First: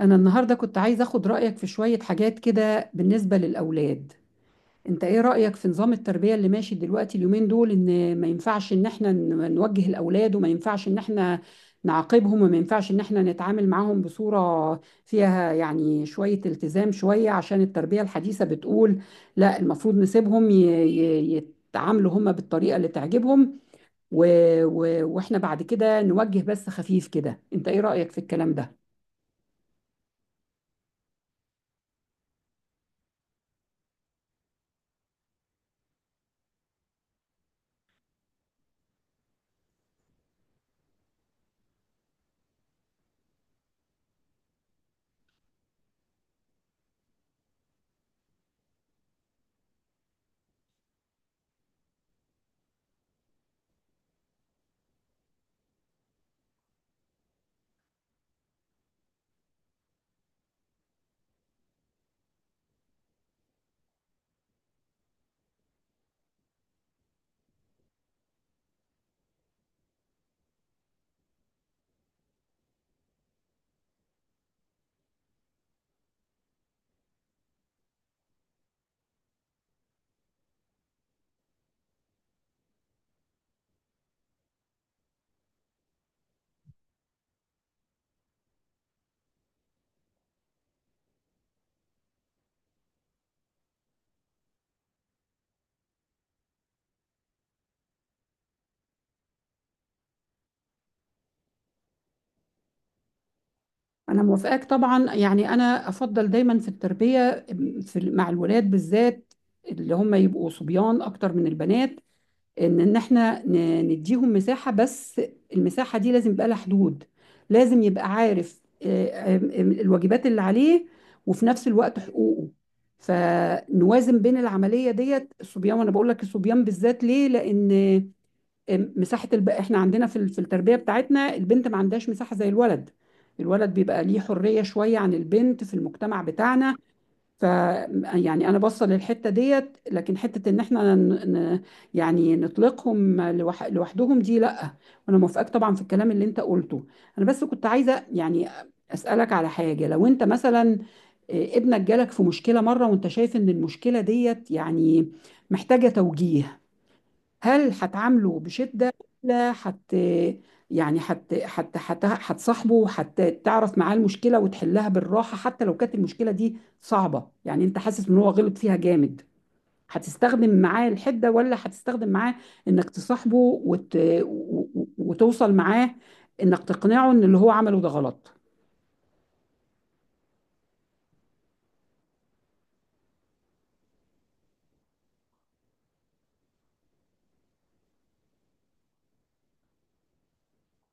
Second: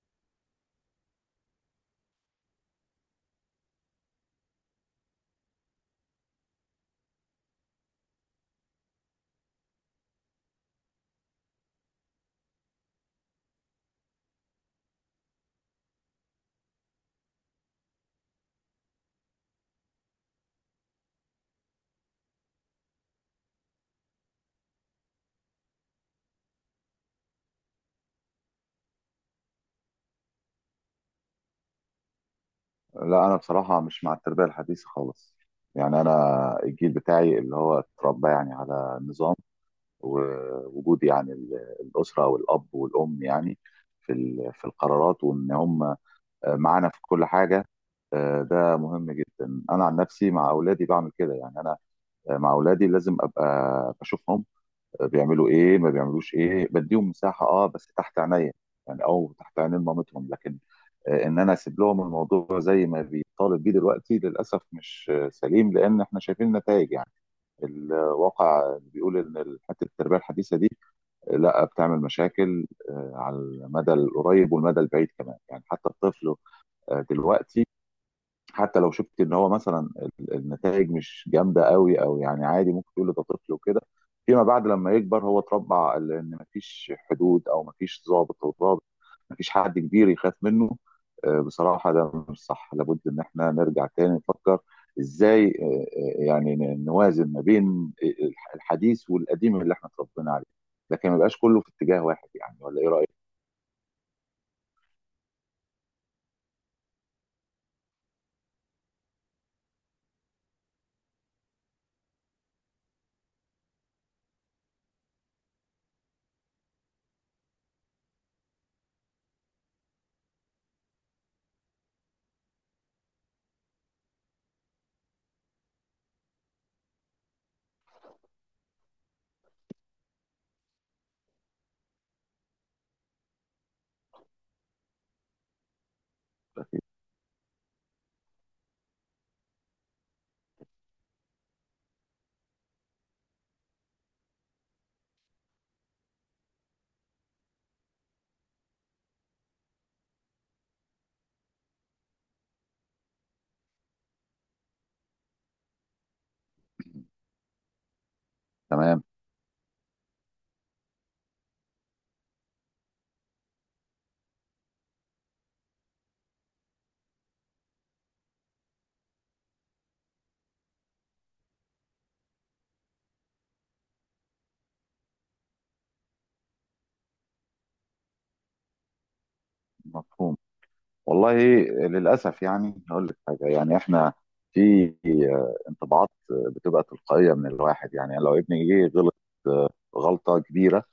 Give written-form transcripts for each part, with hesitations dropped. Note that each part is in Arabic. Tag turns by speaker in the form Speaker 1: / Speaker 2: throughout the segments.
Speaker 1: أنا النهاردة كنت عايزة أخد رأيك في شوية حاجات كده بالنسبة للأولاد. أنت إيه رأيك في نظام التربية اللي ماشي دلوقتي اليومين دول؟ إن ما ينفعش إن إحنا نوجه الأولاد، وما ينفعش إن إحنا نعاقبهم، وما ينفعش إن إحنا نتعامل معاهم بصورة فيها يعني شوية التزام شوية، عشان التربية الحديثة بتقول لا، المفروض نسيبهم ي... يتعاملوا هما بالطريقة اللي تعجبهم، و... وإحنا بعد كده نوجه بس خفيف كده. أنت إيه رأيك في الكلام ده؟
Speaker 2: لا، انا بصراحه مش مع التربيه الحديثه خالص. يعني انا الجيل بتاعي اللي هو اتربى يعني على نظام، ووجود يعني الاسره والاب والام، يعني في القرارات وان هم معانا في كل حاجه. ده مهم جدا، انا عن نفسي مع اولادي بعمل كده، يعني انا مع اولادي لازم ابقى بشوفهم بيعملوا ايه ما بيعملوش ايه، بديهم مساحه بس تحت عينيا، يعني او تحت عينين مامتهم، لكن ان انا اسيب لهم الموضوع زي ما بيطالب بيه دلوقتي للاسف مش سليم، لان احنا شايفين النتائج يعني. الواقع بيقول ان حته التربيه الحديثه دي لا، بتعمل مشاكل على المدى القريب والمدى البعيد كمان، يعني حتى الطفل دلوقتي حتى لو شفت ان هو مثلا النتائج مش جامده قوي، او يعني عادي ممكن تقول ده طفل وكده. فيما بعد لما يكبر هو اتربى على ان مفيش حدود او مفيش ضابط، مفيش حد كبير يخاف منه. بصراحه ده مش صح، لابد ان احنا نرجع تاني نفكر ازاي، يعني نوازن ما بين الحديث والقديم اللي احنا اتربينا عليه، لكن ما يبقاش كله في اتجاه واحد، يعني ولا ايه رايك؟
Speaker 1: أنا موافقاك طبعا، يعني أنا أفضل دايما في التربية في مع الولاد بالذات، اللي هم يبقوا صبيان أكتر من البنات، إن إحنا نديهم مساحة، بس المساحة دي لازم يبقى لها حدود. لازم يبقى عارف آه، الواجبات اللي عليه وفي نفس الوقت حقوقه، فنوازن بين العملية ديت. الصبيان، وأنا بقول لك الصبيان بالذات ليه؟ لأن مساحه احنا عندنا في التربيه بتاعتنا، البنت ما عندهاش مساحه زي الولد. الولد بيبقى ليه حريه شويه عن البنت في المجتمع بتاعنا. ف يعني انا باصه للحته ديت، لكن حته ان احنا يعني نطلقهم لوحدهم، دي لا. وانا موافقاك طبعا في الكلام اللي انت قلته. انا بس كنت عايزه يعني اسالك على حاجه. لو انت مثلا ابنك جالك في مشكله مره، وانت شايف ان المشكله ديت يعني محتاجه توجيه، هل هتعامله بشدة،
Speaker 2: تمام.
Speaker 1: ولا حت يعني حت حت حت هتصاحبه حتى تعرف معاه المشكلة وتحلها بالراحة؟ حتى لو كانت المشكلة دي صعبة، يعني انت حاسس ان هو غلط فيها جامد، هتستخدم معاه الحدة، ولا هتستخدم معاه انك تصاحبه وتوصل معاه انك تقنعه ان اللي هو عمله ده غلط؟
Speaker 2: مفهوم. والله، للأسف يعني هقول لك حاجة، يعني احنا في انطباعات بتبقى تلقائية من الواحد، يعني لو ابني جه غلط آه، غلطة كبيرة،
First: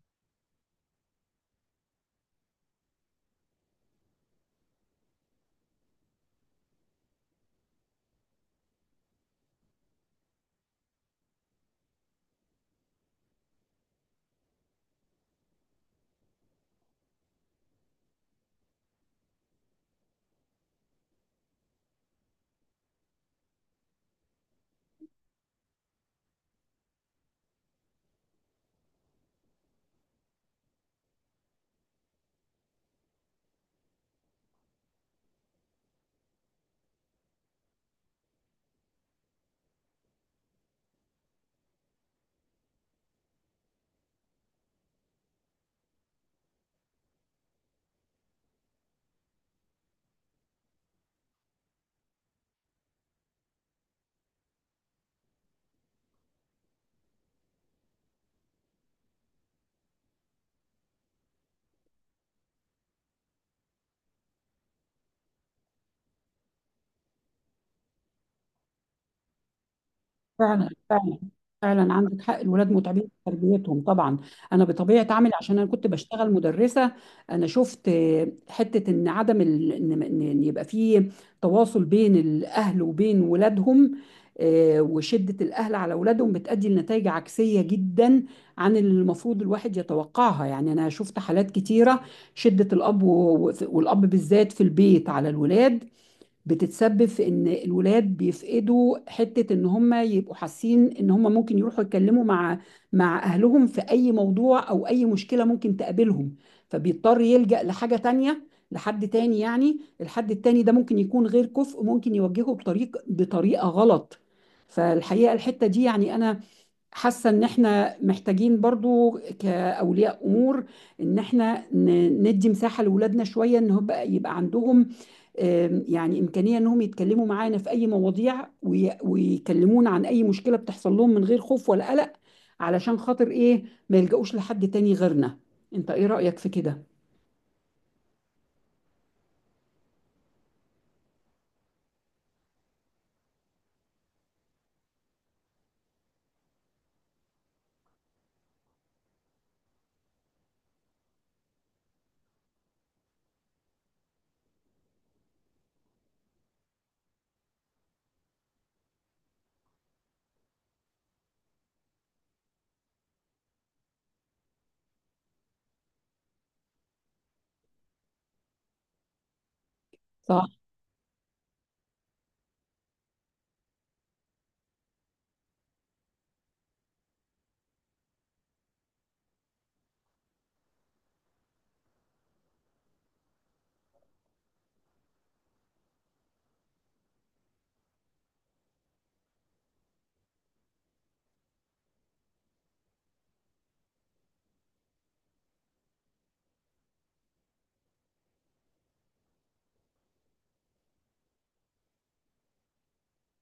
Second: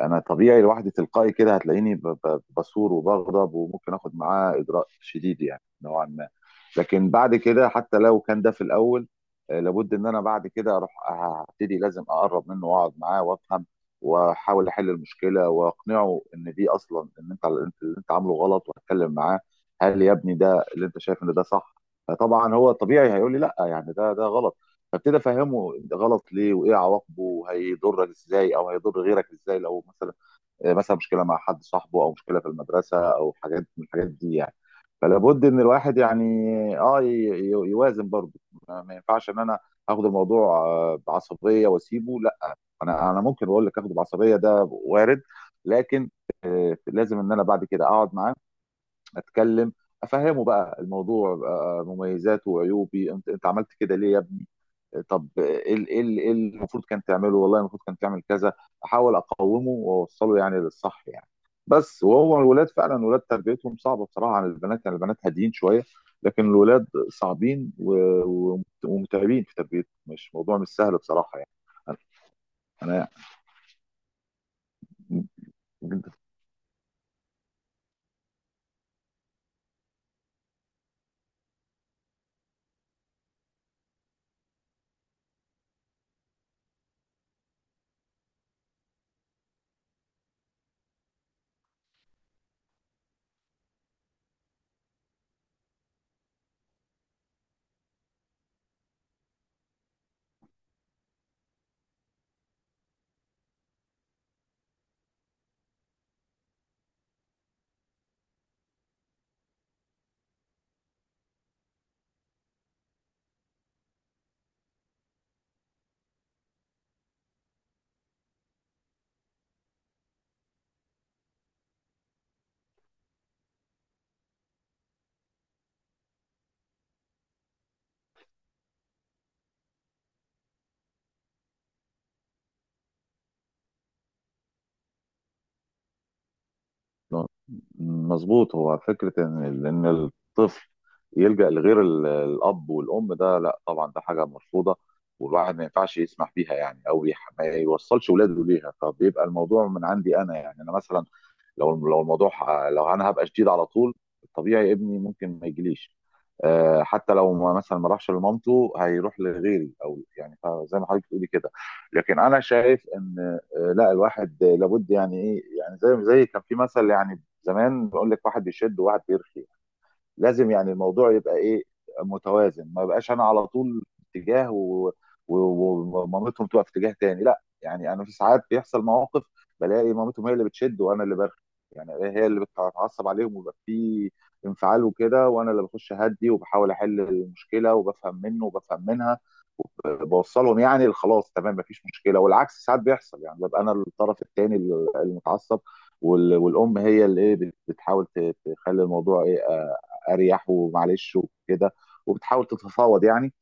Speaker 2: انا طبيعي لوحدي تلقائي كده هتلاقيني بصور وبغضب، وممكن اخد معاه اجراء شديد يعني نوعا ما. لكن بعد كده، حتى لو كان ده في الاول، لابد ان انا بعد كده اروح هبتدي لازم اقرب منه واقعد معاه وافهم، واحاول احل المشكله واقنعه ان دي اصلا، ان انت اللي عامله غلط، واتكلم معاه. هل يا ابني ده اللي انت شايف ان ده صح؟ فطبعا هو طبيعي هيقول لي لا، يعني ده غلط. فابتدي افهمه ده غلط ليه، وايه عواقبه، وهيضرك ازاي او هيضر غيرك ازاي، لو مثلا مثلا مشكله مع حد صاحبه، او مشكله في المدرسه، او حاجات من الحاجات دي يعني. فلا بد ان الواحد يعني اه يوازن برضه. ما ينفعش ان انا اخد الموضوع بعصبيه واسيبه، لا. انا ممكن اقول لك، اخده بعصبيه ده وارد، لكن لازم ان انا بعد كده اقعد معاه، اتكلم، افهمه بقى الموضوع مميزاته وعيوبي، انت عملت كده ليه يا ابني؟ طب إيه اللي المفروض كان تعمله، والله المفروض كان تعمل كذا. احاول اقومه واوصله يعني للصح يعني. بس وهو الولاد تربيتهم صعبه بصراحه عن البنات، يعني البنات هاديين شويه، لكن الولاد صعبين ومتعبين في تربيتهم، مش موضوع مش
Speaker 1: فعلا
Speaker 2: سهل
Speaker 1: فعلا
Speaker 2: بصراحه يعني.
Speaker 1: فعلا عندك حق، الولاد متعبين
Speaker 2: انا...
Speaker 1: في تربيتهم طبعا. انا بطبيعه عملي، عشان انا كنت بشتغل مدرسه، انا شفت حته ان عدم ال... ان إن يبقى في تواصل بين الاهل وبين ولادهم، وشده الاهل على ولادهم بتؤدي لنتائج عكسيه جدا عن اللي المفروض الواحد يتوقعها. يعني انا شفت حالات كتيره، شده الاب والاب بالذات في البيت على الولاد بتتسبب في ان الولاد بيفقدوا حتة ان هم يبقوا حاسين ان هم ممكن يروحوا يتكلموا مع اهلهم في اي موضوع او اي مشكلة ممكن تقابلهم، فبيضطر يلجأ لحاجة تانية، لحد تاني. يعني الحد التاني ده ممكن يكون غير كفء، ممكن يوجهه بطريقة غلط. فالحقيقة الحتة دي يعني انا حاسة ان احنا محتاجين برضو كأولياء امور ان احنا ندي مساحة لولادنا شوية، ان هو يبقى عندهم يعني امكانية انهم يتكلموا معانا في اي مواضيع ويكلمونا عن اي مشكلة بتحصل لهم من غير خوف ولا قلق. علشان خاطر ايه؟ ما يلجأوش لحد تاني غيرنا. انت ايه رأيك في كده؟
Speaker 2: مظبوط، هو فكرة إن الطفل يلجأ لغير الأب والأم، ده لا طبعا، ده حاجة مرفوضة. والواحد ما ينفعش يسمح بيها يعني، أو ما يوصلش ولاده ليها، فبيبقى الموضوع من عندي أنا، يعني أنا مثلا لو الموضوع لو أنا هبقى شديد على طول، الطبيعي ابني ممكن ما يجيليش. حتى لو ما راحش لمامته هيروح لغيري، او يعني زي ما حضرتك بتقولي كده. لكن انا شايف ان لا، الواحد لابد يعني ايه، يعني زي كان في مثل يعني زمان بيقول لك، واحد بيشد وواحد بيرخي. لازم
Speaker 1: صح.
Speaker 2: يعني الموضوع يبقى ايه، متوازن، ما يبقاش انا على طول في اتجاه ومامتهم تبقى في اتجاه تاني، لا يعني انا في ساعات بيحصل مواقف بلاقي مامتهم هي اللي بتشد وانا اللي برخي. يعني هي اللي بتتعصب عليهم، ويبقى في انفعال وكده، وانا اللي بخش اهدي وبحاول احل المشكله وبفهم منه وبفهم منها، بوصلهم يعني خلاص تمام مفيش مشكله. والعكس ساعات بيحصل، يعني ببقى انا الطرف الثاني المتعصب، والام هي اللي ايه بتحاول تخلي الموضوع ايه اريح ومعلش وكده، وبتحاول تتفاوض يعني،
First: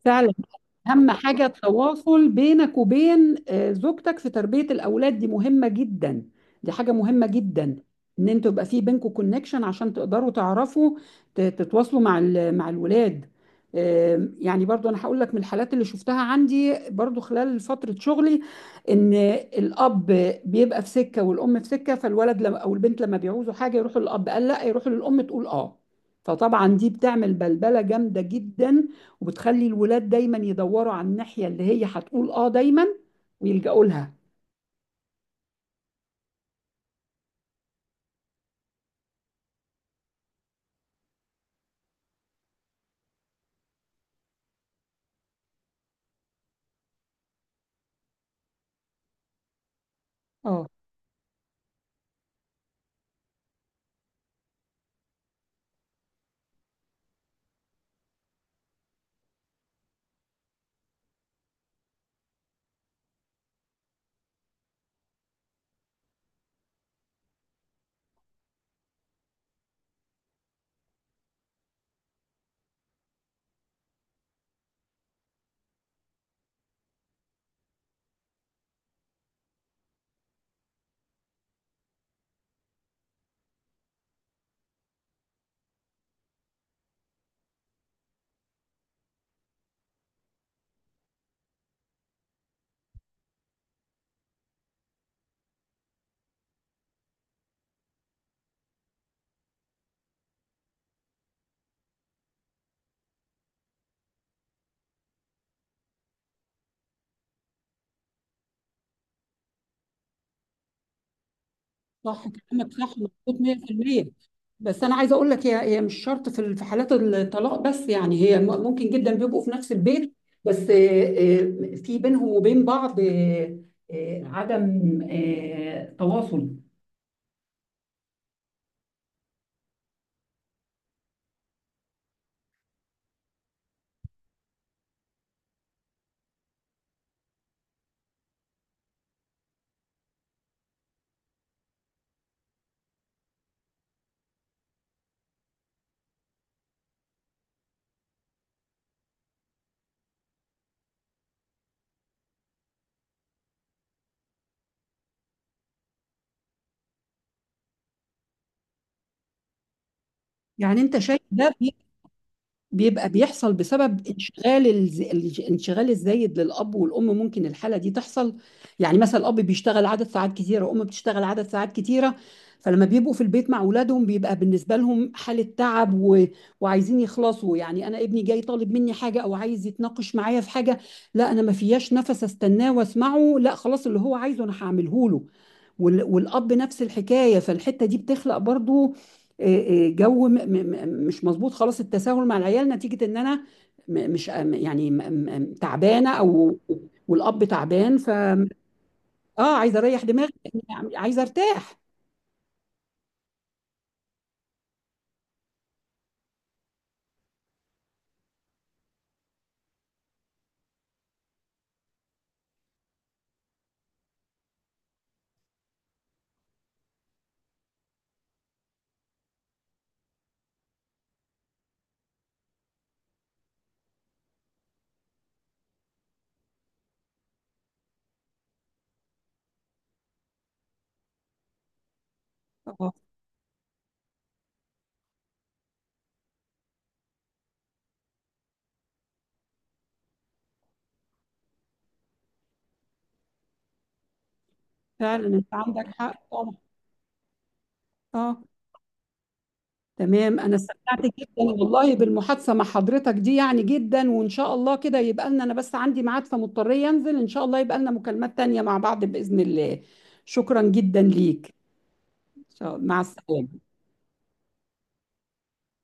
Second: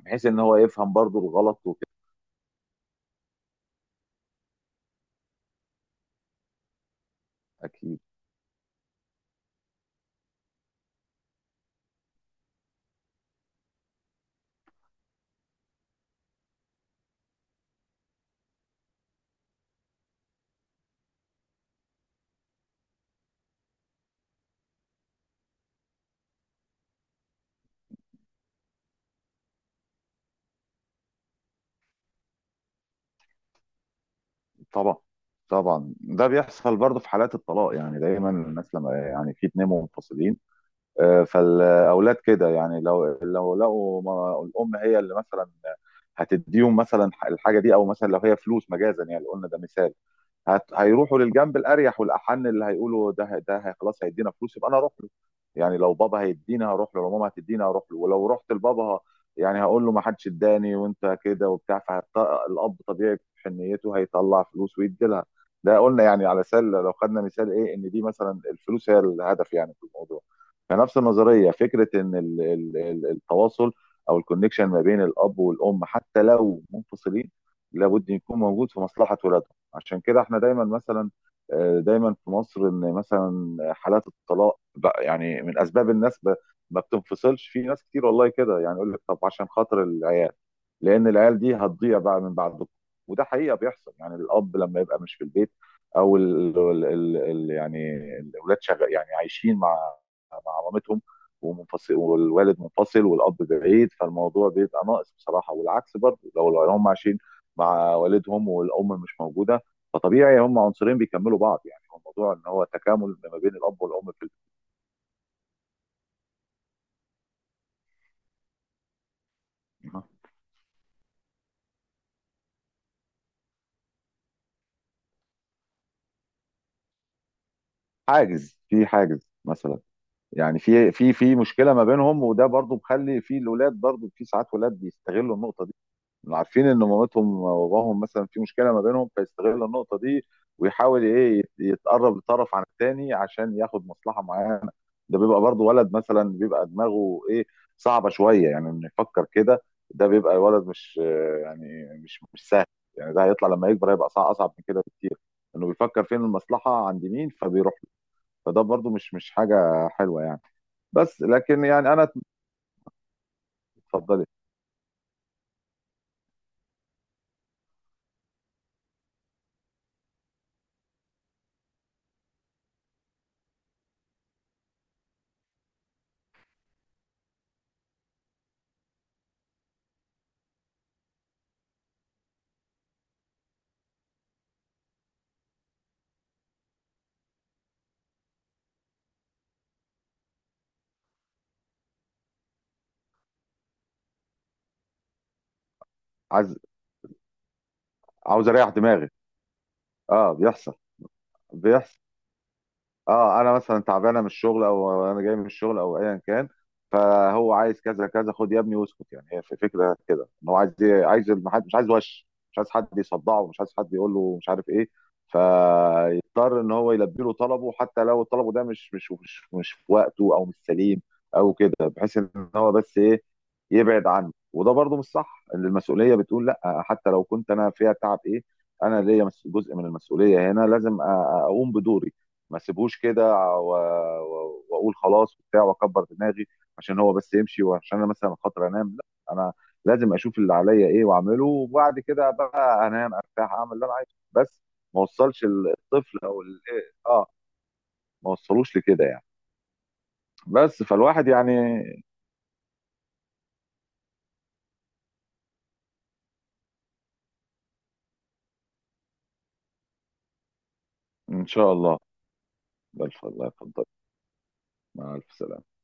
Speaker 2: بحيث
Speaker 1: فعلا،
Speaker 2: ان هو يفهم
Speaker 1: اهم
Speaker 2: برضو
Speaker 1: حاجه
Speaker 2: الغلط وكده.
Speaker 1: التواصل بينك وبين زوجتك في تربيه الاولاد دي مهمه جدا. دي حاجه مهمه جدا،
Speaker 2: اكيد.
Speaker 1: ان انتوا يبقى في بينكم كونكشن عشان تقدروا تعرفوا تتواصلوا مع الولاد. يعني برضو انا هقول لك من الحالات اللي شفتها عندي برضو خلال فتره شغلي، ان الاب بيبقى في سكه والام في سكه، فالولد لما او البنت لما بيعوزوا حاجه يروحوا للاب قال لا، يروحوا للام تقول اه، فطبعا دي بتعمل بلبله جامده جدا وبتخلي الولاد دايما يدوروا على الناحية اللي هي هتقول اه دايما ويلجأوا لها.
Speaker 2: طبعا. طبعا ده بيحصل برضو في حالات الطلاق، يعني دايما الناس لما يعني في اتنين منفصلين، فالاولاد كده يعني لو لقوا الام هي اللي مثلا هتديهم مثلا الحاجه دي، او مثلا لو هي فلوس، مجازا يعني قلنا ده مثال.
Speaker 1: اه،
Speaker 2: هيروحوا للجنب الاريح والاحن، اللي هيقولوا ده هي خلاص هيدينا فلوس، يبقى انا اروح له. يعني لو بابا هيديني هروح له، لو ماما هتديني هروح له، ولو رحت لبابا يعني هقول له ما حدش اداني وانت كده وبتاع. فالاب طبيعي في حنيته هيطلع فلوس ويدي لها. ده قلنا يعني على سله، لو خدنا مثال ايه، ان دي مثلا الفلوس هي الهدف يعني في الموضوع. فنفس النظريه، فكره ان التواصل او الكونكشن ما بين الاب والام، حتى لو منفصلين، لابد يكون موجود في مصلحه ولادهم. عشان كده احنا دايما مثلا دايما في مصر، ان مثلا حالات الطلاق بقى يعني من اسباب الناس ما بتنفصلش، في ناس كتير والله كده يعني يقول لك طب عشان خاطر العيال، لان العيال دي هتضيع بقى من بعد بكره. وده حقيقه بيحصل، يعني الاب لما يبقى مش في البيت، او ال ال ال ال يعني الاولاد شغال يعني عايشين مع مامتهم، ومنفصل والوالد منفصل والاب بعيد، فالموضوع بيبقى ناقص بصراحه. والعكس برضه لو هم عايشين مع والدهم والام مش موجوده، فطبيعي هم عنصرين بيكملوا بعض، يعني هو
Speaker 1: صح
Speaker 2: الموضوع ان هو
Speaker 1: كلامك، صح
Speaker 2: تكامل ما
Speaker 1: مظبوط
Speaker 2: بين الاب
Speaker 1: 100%.
Speaker 2: والام في
Speaker 1: بس انا عايزه اقول لك هي مش شرط في حالات الطلاق بس، يعني هي ممكن جدا بيبقوا في نفس
Speaker 2: البيت.
Speaker 1: البيت، بس في بينهم وبين بعض عدم تواصل.
Speaker 2: في حاجز مثلا، يعني في مشكله ما بينهم، وده برضو مخلي في الاولاد برضو، في ساعات ولاد بيستغلوا النقطه دي، عارفين ان مامتهم وباباهم مثلا في مشكله ما بينهم، فيستغل النقطه دي ويحاول ايه يتقرب لطرف عن التاني عشان ياخد مصلحه معينه. ده بيبقى برضو ولد مثلا بيبقى دماغه ايه، صعبه شويه، يعني انه يفكر كده. ده بيبقى ولد مش يعني مش سهل، يعني ده هيطلع لما يكبر هيبقى صعب، اصعب من كده بكتير، انه بيفكر فين المصلحه عند مين فبيروح له. فده برضو مش حاجه حلوه يعني.
Speaker 1: يعني انت شايف
Speaker 2: بس
Speaker 1: ده
Speaker 2: لكن يعني انا...
Speaker 1: بيبقى بيحصل بسبب
Speaker 2: اتفضلي.
Speaker 1: الانشغال الزايد للأب والأم، ممكن الحالة دي تحصل. يعني مثلا الأب بيشتغل عدد ساعات كتيرة، وأم بتشتغل عدد ساعات كتيرة، فلما بيبقوا في البيت مع أولادهم بيبقى بالنسبة لهم حالة تعب وعايزين يخلصوا. يعني أنا ابني جاي طالب مني حاجة أو عايز يتناقش معايا في حاجة، لا أنا ما فياش نفس أستناه وأسمعه، لا خلاص اللي هو عايزه أنا هعمله له، والأب نفس الحكاية. فالحتة دي بتخلق برضو جو مش مظبوط خالص، التساهل مع العيال نتيجة إن أنا مش تعبانة،
Speaker 2: عايز...
Speaker 1: أو والأب تعبان.
Speaker 2: عاوز اريح دماغي.
Speaker 1: عايزة أريح دماغي،
Speaker 2: اه، بيحصل.
Speaker 1: لأني عايزة أرتاح.
Speaker 2: بيحصل. اه، انا مثلا تعبانه من الشغل، او انا جاي من الشغل، او ايا كان، فهو عايز كذا كذا، خد يا ابني واسكت. يعني هي في فكره كده، ان هو عايز المحد مش عايز وش مش عايز حد يصدعه، مش عايز حد يقول له مش عارف ايه. فيضطر ان هو يلبي له طلبه حتى لو طلبه ده مش في وقته، او مش سليم، او كده، بحيث ان هو بس ايه، يبعد عنه. وده برضه مش صح، ان المسؤوليه بتقول لا، حتى لو كنت انا فيها تعب ايه، انا ليا جزء من المسؤوليه هنا، لازم اقوم بدوري، ما
Speaker 1: آه،
Speaker 2: سيبهوش كده و- واقول خلاص وبتاع واكبر دماغي، عشان هو بس يمشي، وعشان انا مثلا خاطر انام. لا، انا لازم اشوف اللي عليا ايه واعمله، وبعد كده بقى انام ارتاح اعمل اللي انا عايزه، بس ما
Speaker 1: فعلا
Speaker 2: وصلش
Speaker 1: أنت عندك حق
Speaker 2: الطفل او
Speaker 1: طبعا.
Speaker 2: اه، ما
Speaker 1: آه.
Speaker 2: وصلوش لكده يعني.
Speaker 1: تمام، أنا
Speaker 2: بس
Speaker 1: استمتعت جدا
Speaker 2: فالواحد يعني...
Speaker 1: والله بالمحادثة مع حضرتك دي يعني جدا، وإن شاء الله كده يبقى لنا، أنا بس عندي ميعاد فمضطرية أنزل، إن شاء الله يبقى لنا مكالمات تانية مع بعض بإذن الله. شكرا جدا
Speaker 2: ان
Speaker 1: ليك.
Speaker 2: شاء الله.
Speaker 1: إن شاء الله مع
Speaker 2: بالف، الله
Speaker 1: السلامة.
Speaker 2: يفضل. مع الف سلامه.